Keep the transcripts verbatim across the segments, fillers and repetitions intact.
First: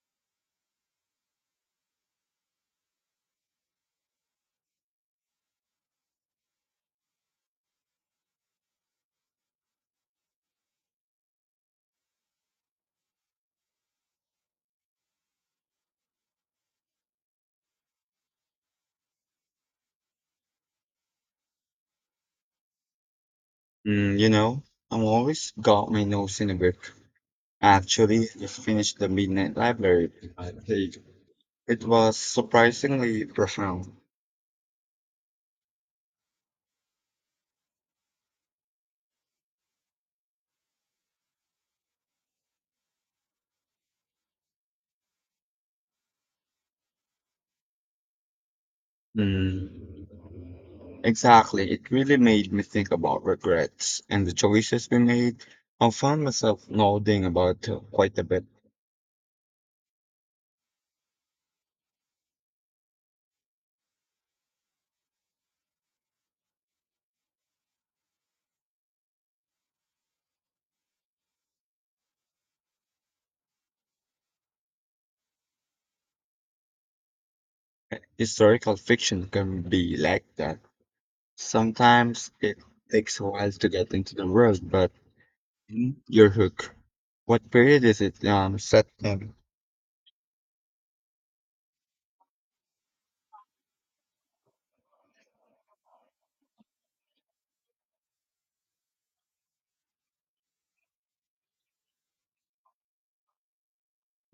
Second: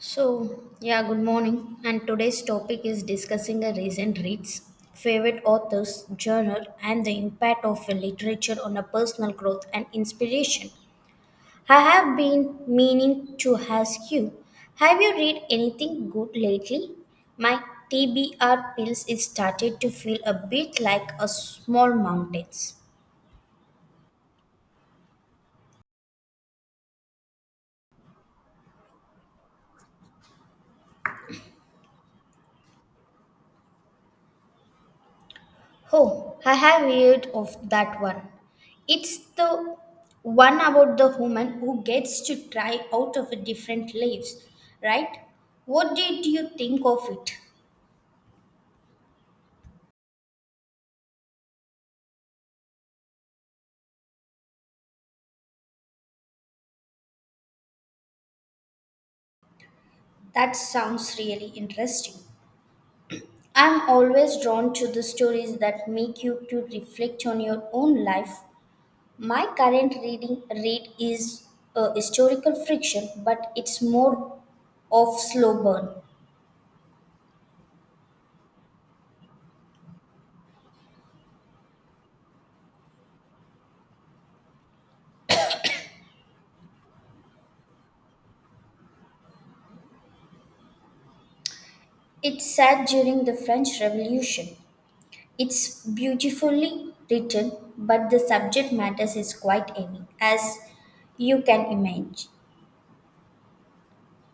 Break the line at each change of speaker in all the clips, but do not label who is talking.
So, yeah, good morning. And today's topic is discussing a recent reads, favorite authors, journal, and the impact of literature on a personal growth and inspiration. I have been meaning to ask you, have you read anything good lately? My T B R pills is started to feel a bit like a small mountains.
Mm, you know, I'm always got my nose in a book. I actually just finished The Midnight Library. I think it was surprisingly profound.
Oh, I have heard of that one. It's the one about the woman who gets to try out of a different lives, right? What did you think of it?
Mm, exactly. It really made me think about regrets and the choices we made. I found myself nodding about uh, quite a bit.
That sounds really interesting. I'm always drawn to the stories that make you to reflect on your own life. My current reading read is a historical fiction, but it's more of slow burn.
Uh, Historical fiction can be like that. Sometimes it takes a while to get into the world, but mm, you're hooked. What period is it um, set in?
It's set during the French Revolution. It's beautifully written, but the subject matters is quite heavy, as you can imagine.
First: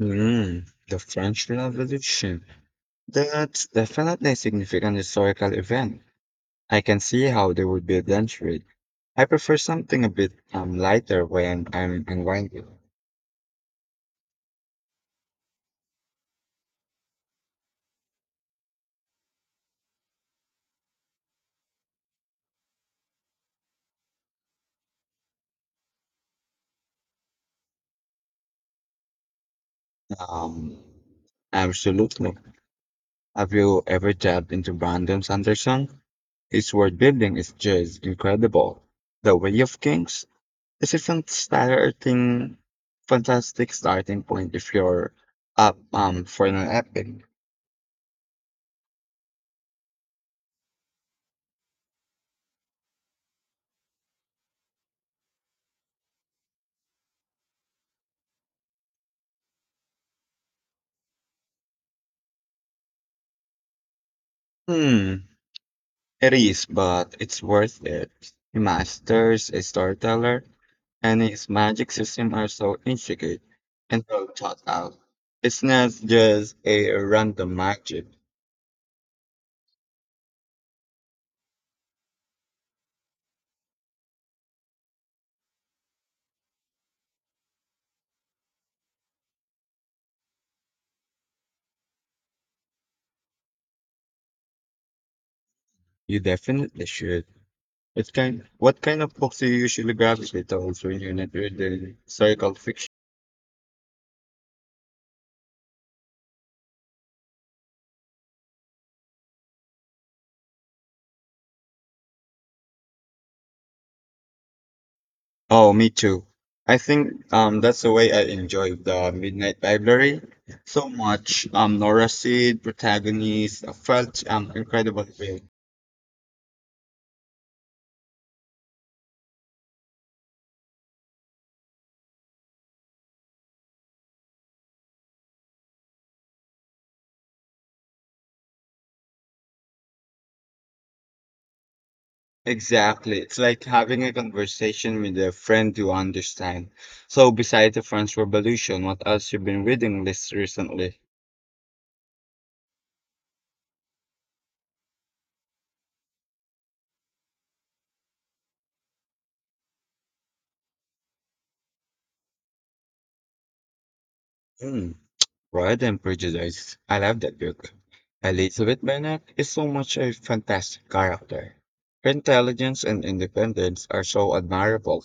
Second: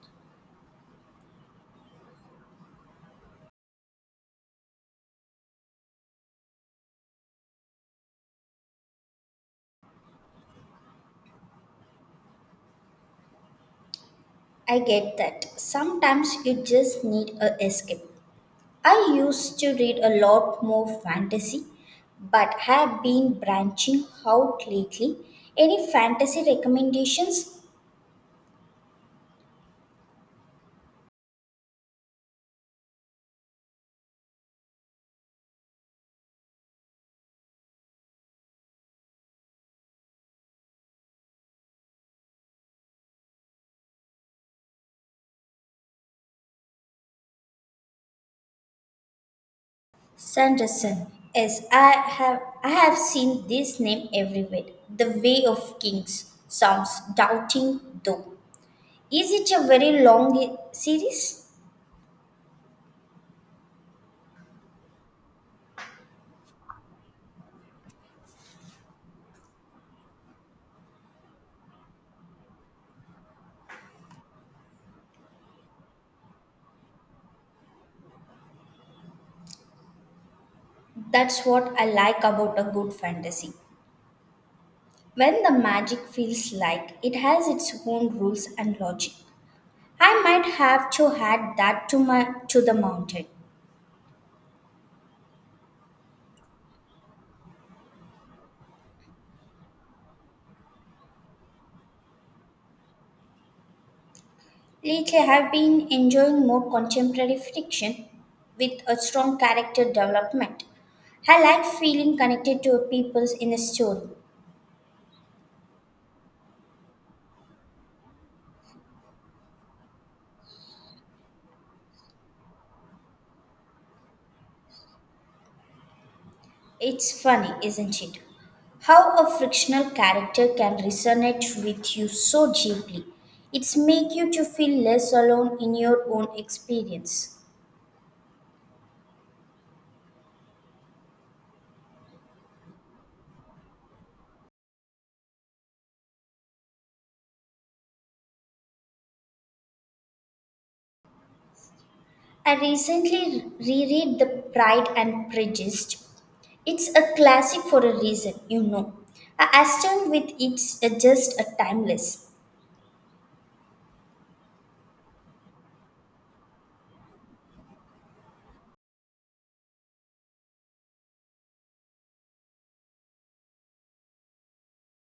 Mm, the French Revolution. That's definitely a significant historical event. I can see how they would be adventured. I prefer something a bit um, lighter when I'm unwinding.
I get that. Sometimes you just need a escape. I used to read a lot more fantasy, but have been branching out lately. Any fantasy recommendations?
Um, Absolutely. Have you ever tapped into Brandon Sanderson? His world building is just incredible. The Way of Kings is a fantastic, fantastic starting point if you're up um, for an epic.
Sanderson. Yes, I have I have seen this name everywhere. The Way of Kings sounds doubting though. Is it a very long i- series?
Hmm. It is, but it's worth it. He masters a storyteller, and his magic system are so intricate and well thought out. It's not just a random magic.
That's what I like about a good fantasy. When the magic feels like it has its own rules and logic. I might have to add that to my to the mountain.
You definitely should. It's kind. What kind of books do you usually gravitate towards when you're not reading historical fiction?
Lately I've been enjoying more contemporary fiction with a strong character development. I like feeling connected to a people in a story.
Oh, me too. I think um that's the way I enjoy the Midnight Library so much. Um, Nora Seed, protagonist, uh, felt um incredible. Way.
It's funny, isn't it? How a fictional character can resonate with you so deeply. It's make you to feel less alone in your own experience.
Exactly. It's like having a conversation with a friend you understand. So, besides the French Revolution, what else you've been reading this recently?
I recently reread The Pride and Prejudice. It's a classic for a reason, you know. I assume with it's uh, just a timeless.
Hmm. Pride and Prejudice. I love that book. Elizabeth Bennet is so much a fantastic character. Her intelligence and independence are so admirable.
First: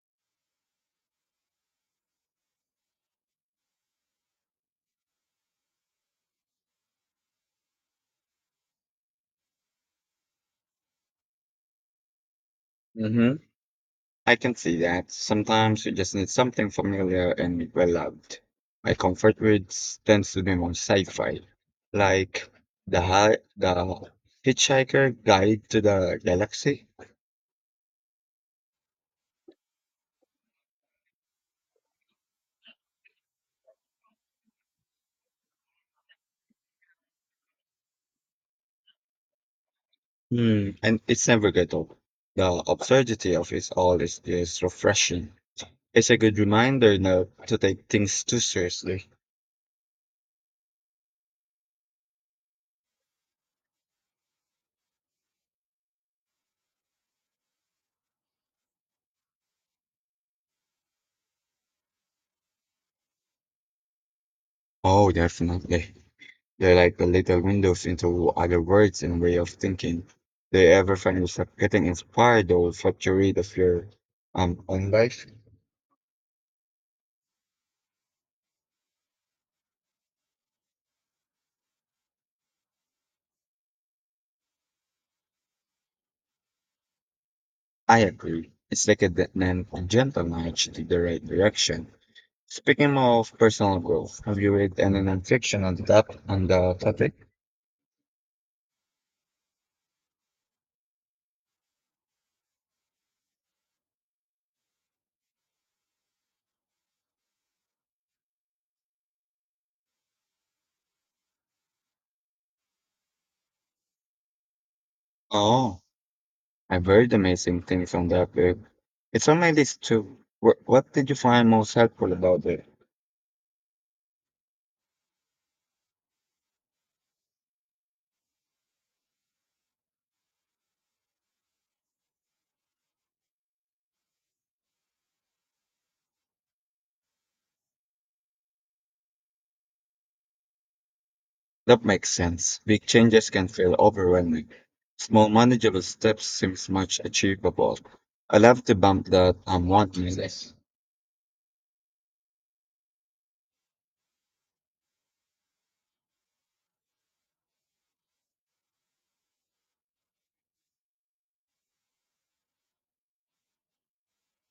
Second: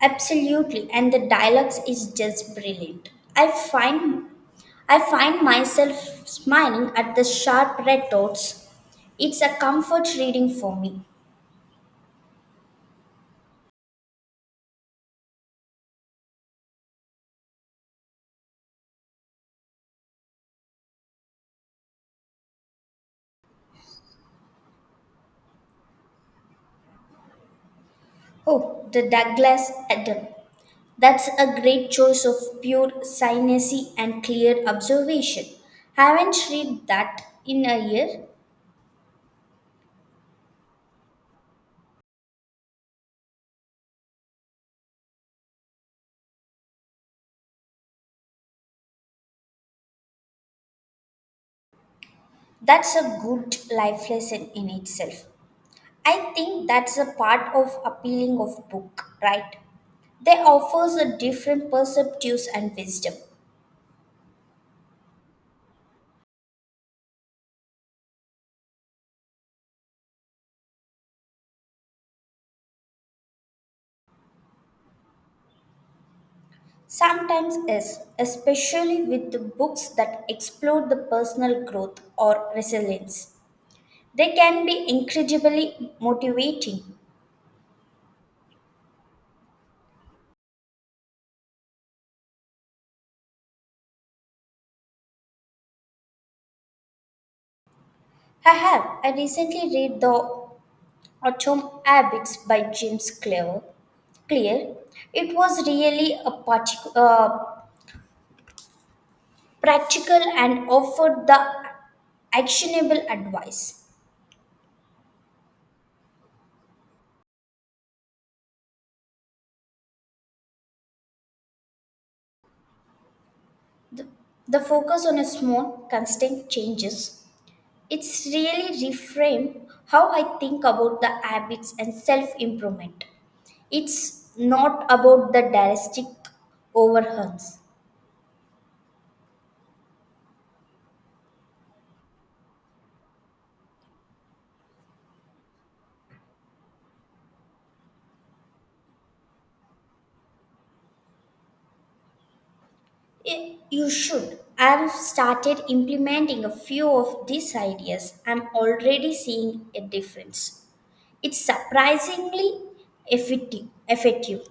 Absolutely, and the dialogues is just brilliant. I find I find myself smiling at the sharp retorts. It's a comfort reading for me.
Mhm. I can see that. Sometimes you just need something familiar and well loved. My comfort reads tends to be more sci-fi, like the Hi- the Hitchhiker Guide to the Galaxy.
Oh, the Douglas Adam. That's a great choice of pure cynicism and clear observation. Haven't read that in a year.
Hmm, and it's never get old. The absurdity of it all is, is refreshing. It's a good reminder not to take things too seriously.
That's a good life lesson in itself. I think that's a part of appealing of book, right? They offers a different perspectives and wisdom.
Oh, definitely. They're like the little windows into other worlds and way of thinking. Do you ever find yourself getting inspired or fluctuate of your um own life?
Sometimes yes, especially with the books that explore the personal growth or resilience. They can be incredibly motivating.
I agree. It's like a, de- an- a gentle nudge to the right direction. Speaking of personal growth, have you read any nonfiction on that on the topic?
I have I recently read the Autumn Habits by James Clear. Clear. It was really a partic- uh, practical and offered the actionable advice.
Oh, I've heard amazing things on that book. It's on my list too. Wh- What did you find most helpful about it?
The focus on a small, constant changes. It's really reframed how I think about the habits and self improvement. It's not about the drastic overhauls.
That makes sense. Big changes can feel overwhelming. Small manageable steps seems much achievable. I love to bump that I'm wanting this.
I- You should. I've started implementing a few of these ideas. I'm already seeing a difference. It's surprisingly effective. effective.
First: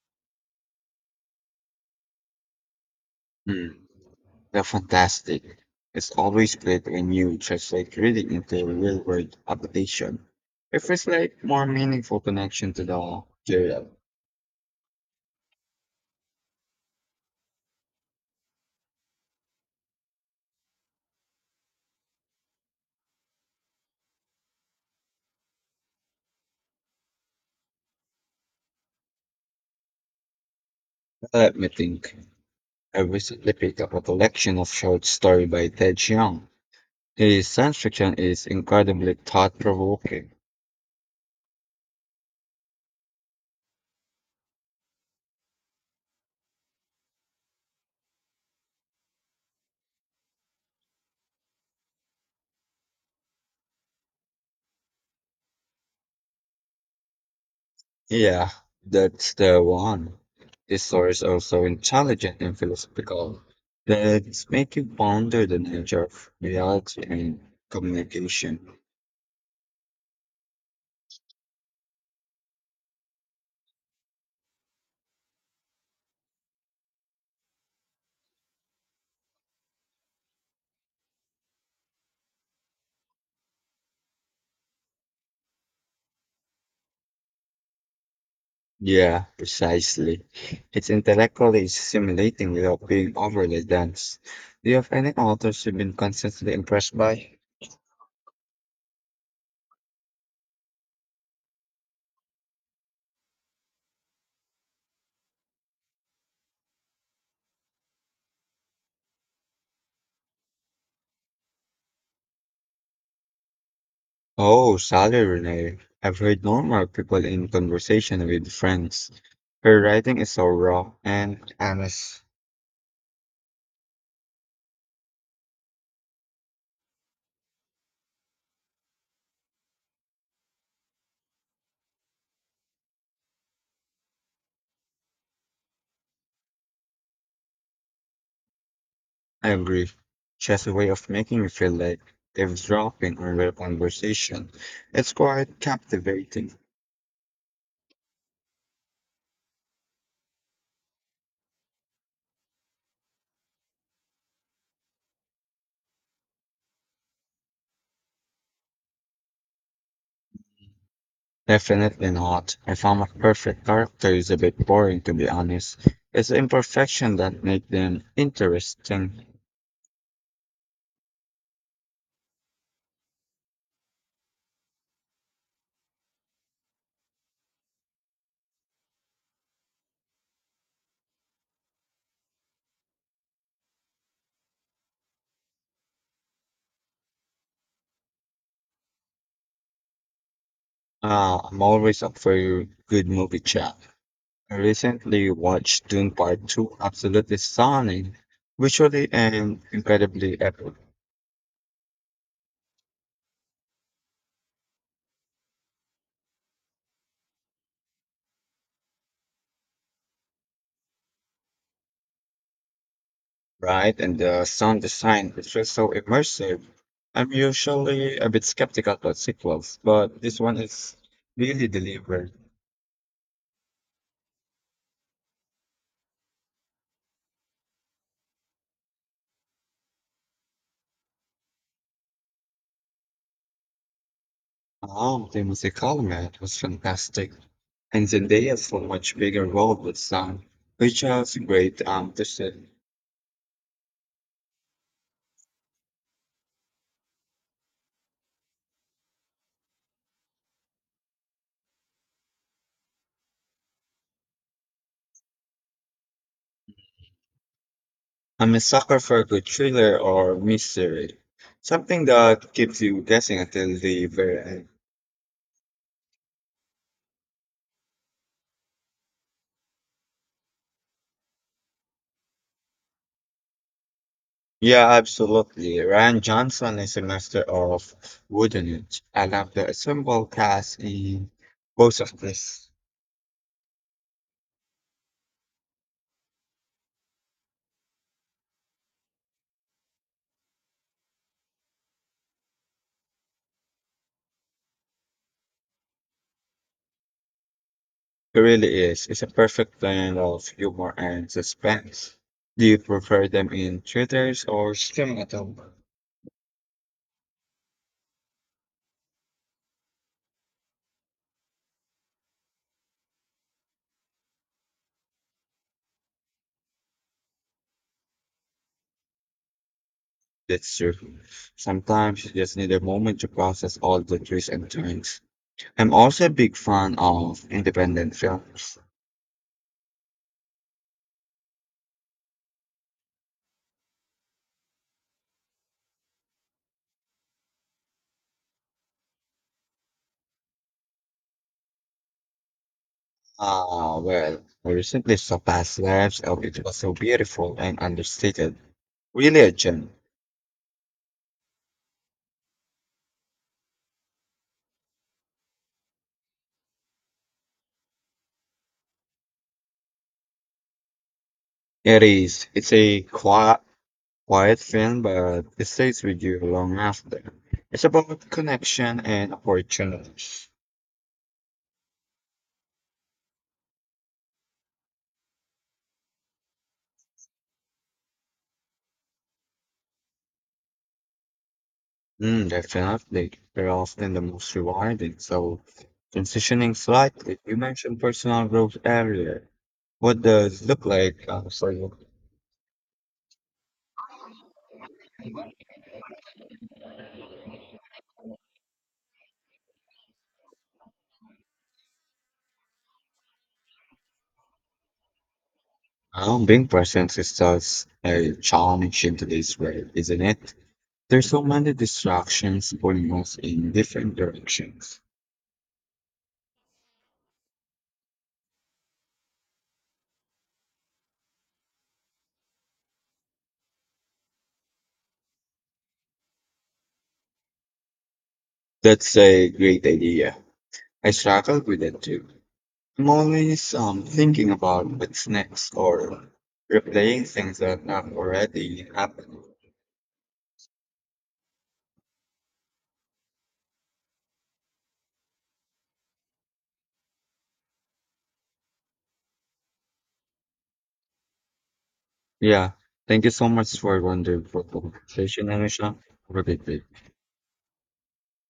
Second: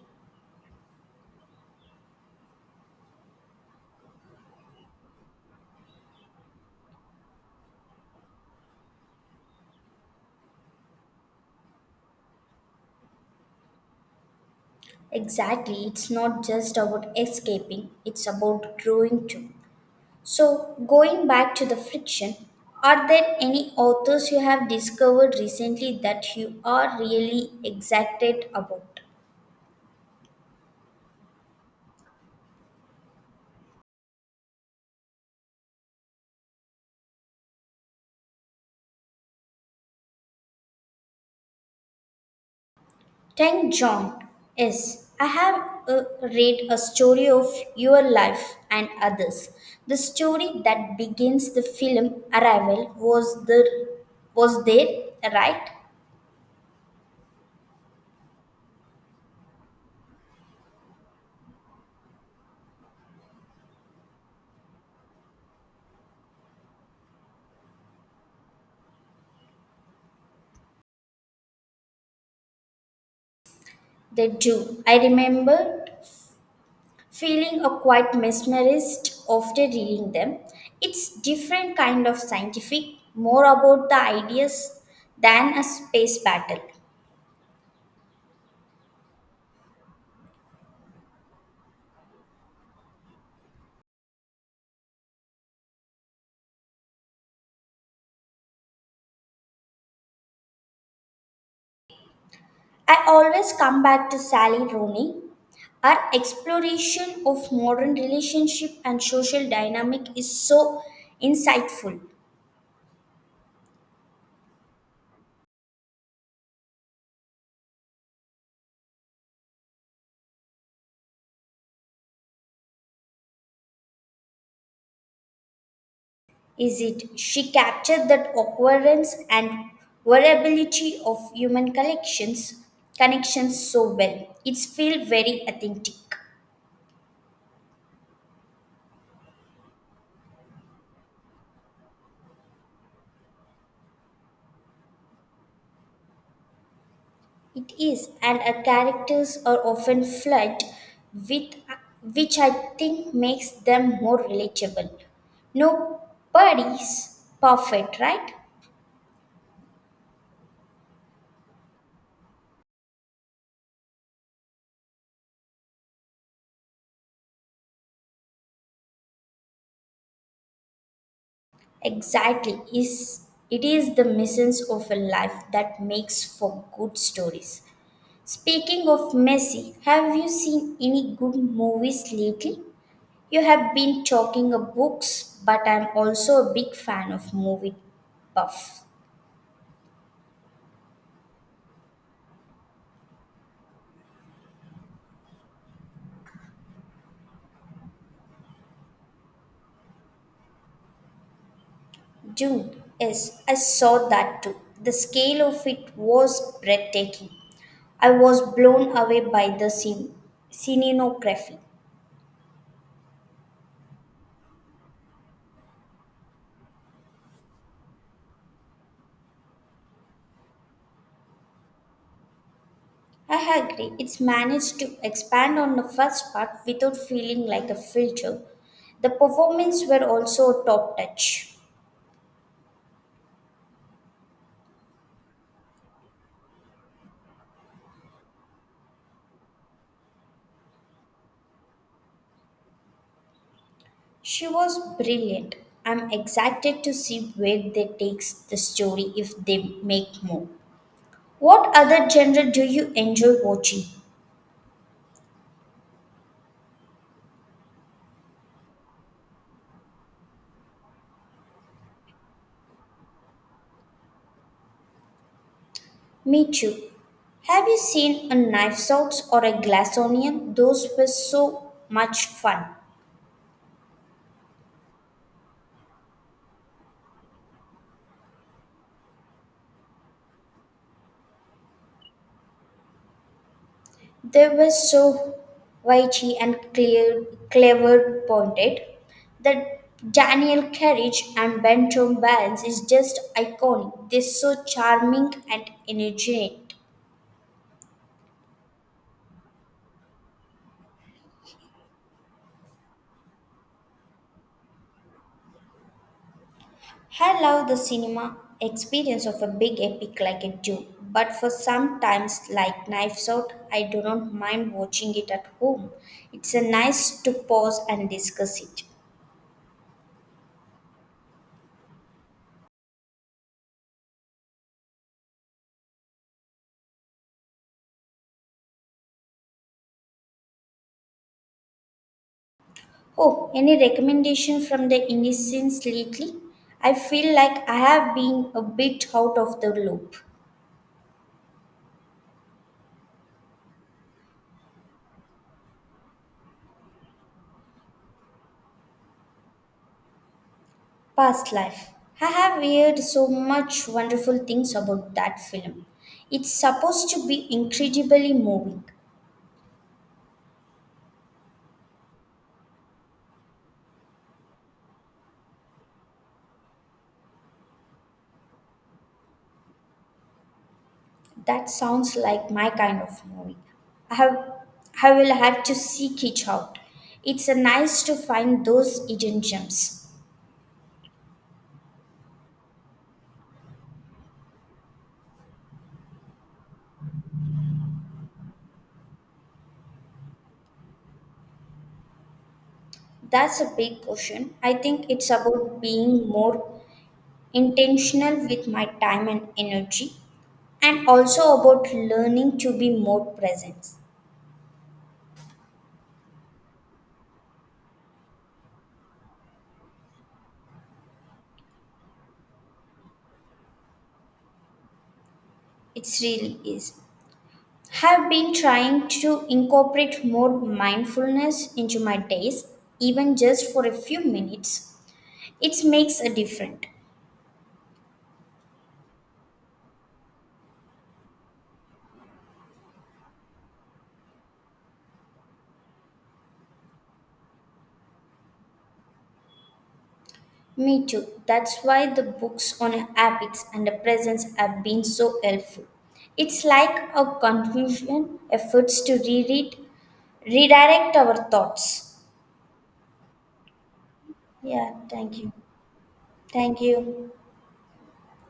Mm, they're fantastic. It's always great when you translate reading into real world application. It feels like more meaningful connection to the material.
Exactly, it's not just about escaping, it's about growing too. So, going back to the friction, are there any authors you have discovered recently that you are really excited about?
Let me think. I recently picked up a collection of short stories by Ted Chiang. His science fiction is incredibly thought provoking.
Thank John. Yes, I have uh, read a story of your life and others. The story that begins the film Arrival was the was there, right?
Yeah, that's the one. This story is also intelligent and philosophical. That's make you ponder the nature of reality and communication.
They do. I remember feeling a quite mesmerized after reading them. It's different kind of scientific, more about the ideas than a space battle.
Yeah, precisely. It's intellectually stimulating without being overly dense. Do you have any authors you've been constantly impressed by?
I always come back to Sally Rooney. Her exploration of modern relationship and social dynamic is so insightful.
Oh, Sally Renee. I've heard normal people in conversation with friends. Her writing is so raw and honest.
Is it she captured that occurrence and variability of human collections connections so well. It's feel very authentic.
I agree. She has a way of making you feel like they're dropping on real conversation. It's quite captivating.
It is, and our characters are often flawed, with which I think makes them more relatable. Nobody's perfect, right?
Definitely not. I found a perfect character is a bit boring to be honest. It's the imperfection that make them interesting.
Exactly. Is it is the missions of a life that makes for good stories. Speaking of messy, have you seen any good movies lately? You have been talking of books, but I'm also a big fan of movie buff.
Uh, I'm always up for a good movie chat. I recently watched Dune Part two, absolutely stunning, visually and incredibly epic.
Dune, yes, I saw that too. The scale of it was breathtaking. I was blown away by the scene, scenography.
Right, and the sound design it feels so immersive. I'm usually a bit skeptical about sequels, but this one is really delivered.
I agree, it's managed to expand on the first part without feeling like a filter. The performances were also a top touch.
Oh, the musical man was fantastic, and Zendaya's a much bigger role with sound, which was great. Um, to see.
She was brilliant. I'm excited to see where they takes the story if they make more. What other genre do you enjoy watching?
I'm a sucker for a good thriller or mystery, something that keeps you guessing until the very end.
Me too. Have you seen a knife out or a glass onion? Those were so much fun.
Yeah, absolutely. Ryan Johnson is a master of wooden it. I love the ensemble cast in both of this.
They were so witty and clear, clever pointed. The Daniel Carriage and Benton balance is just iconic. They're so charming and energetic.
It really is. It's a perfect blend of humor and suspense. Do you prefer them in theaters or streaming at home?
I love the cinema experience of a big epic like a Dune, but for sometimes like Knives Out, I do not mind watching it at home. It's a nice to pause and discuss it.
That's true. Sometimes you just need a moment to process all the twists and turns. I'm also a big fan of independent films.
Oh, any recommendation from the indie scenes lately? I feel like I have been a bit out of the loop.
Ah, well, I recently saw past lives of it was so beautiful and understated. Religion.
Past life. I have heard so much wonderful things about that film. It's supposed to be incredibly moving.
It is. It's a quiet, quiet film, but it stays with you long after. It's about connection and opportunities.
That sounds like my kind of movie. I have, I will have to seek it out. It's a nice to find those hidden gems.
Mm, definitely. They're often the most rewarding. So, transitioning slightly, you mentioned personal growth earlier. What does it look like uh, for you?
That's a big question. I think it's about being more intentional with my time and energy, and also about learning to be more present.
Um, being present is just a challenge in today's world, isn't it? There's so many distractions pulling us in different directions.
It really is. Have been trying to incorporate more mindfulness into my days, even just for a few minutes. It makes a difference.
That's a great idea. I struggle with it too. I'm always um, thinking about what's next or replaying things that have already happened.
Me too. That's why the books on habits and the presence have been so helpful. It's like a conclusion efforts to reread, redirect our thoughts.
Yeah. Thank you so much for a wonderful
Yeah, thank
conversation,
you.
Anisha. Have a great
Thank
day.
you.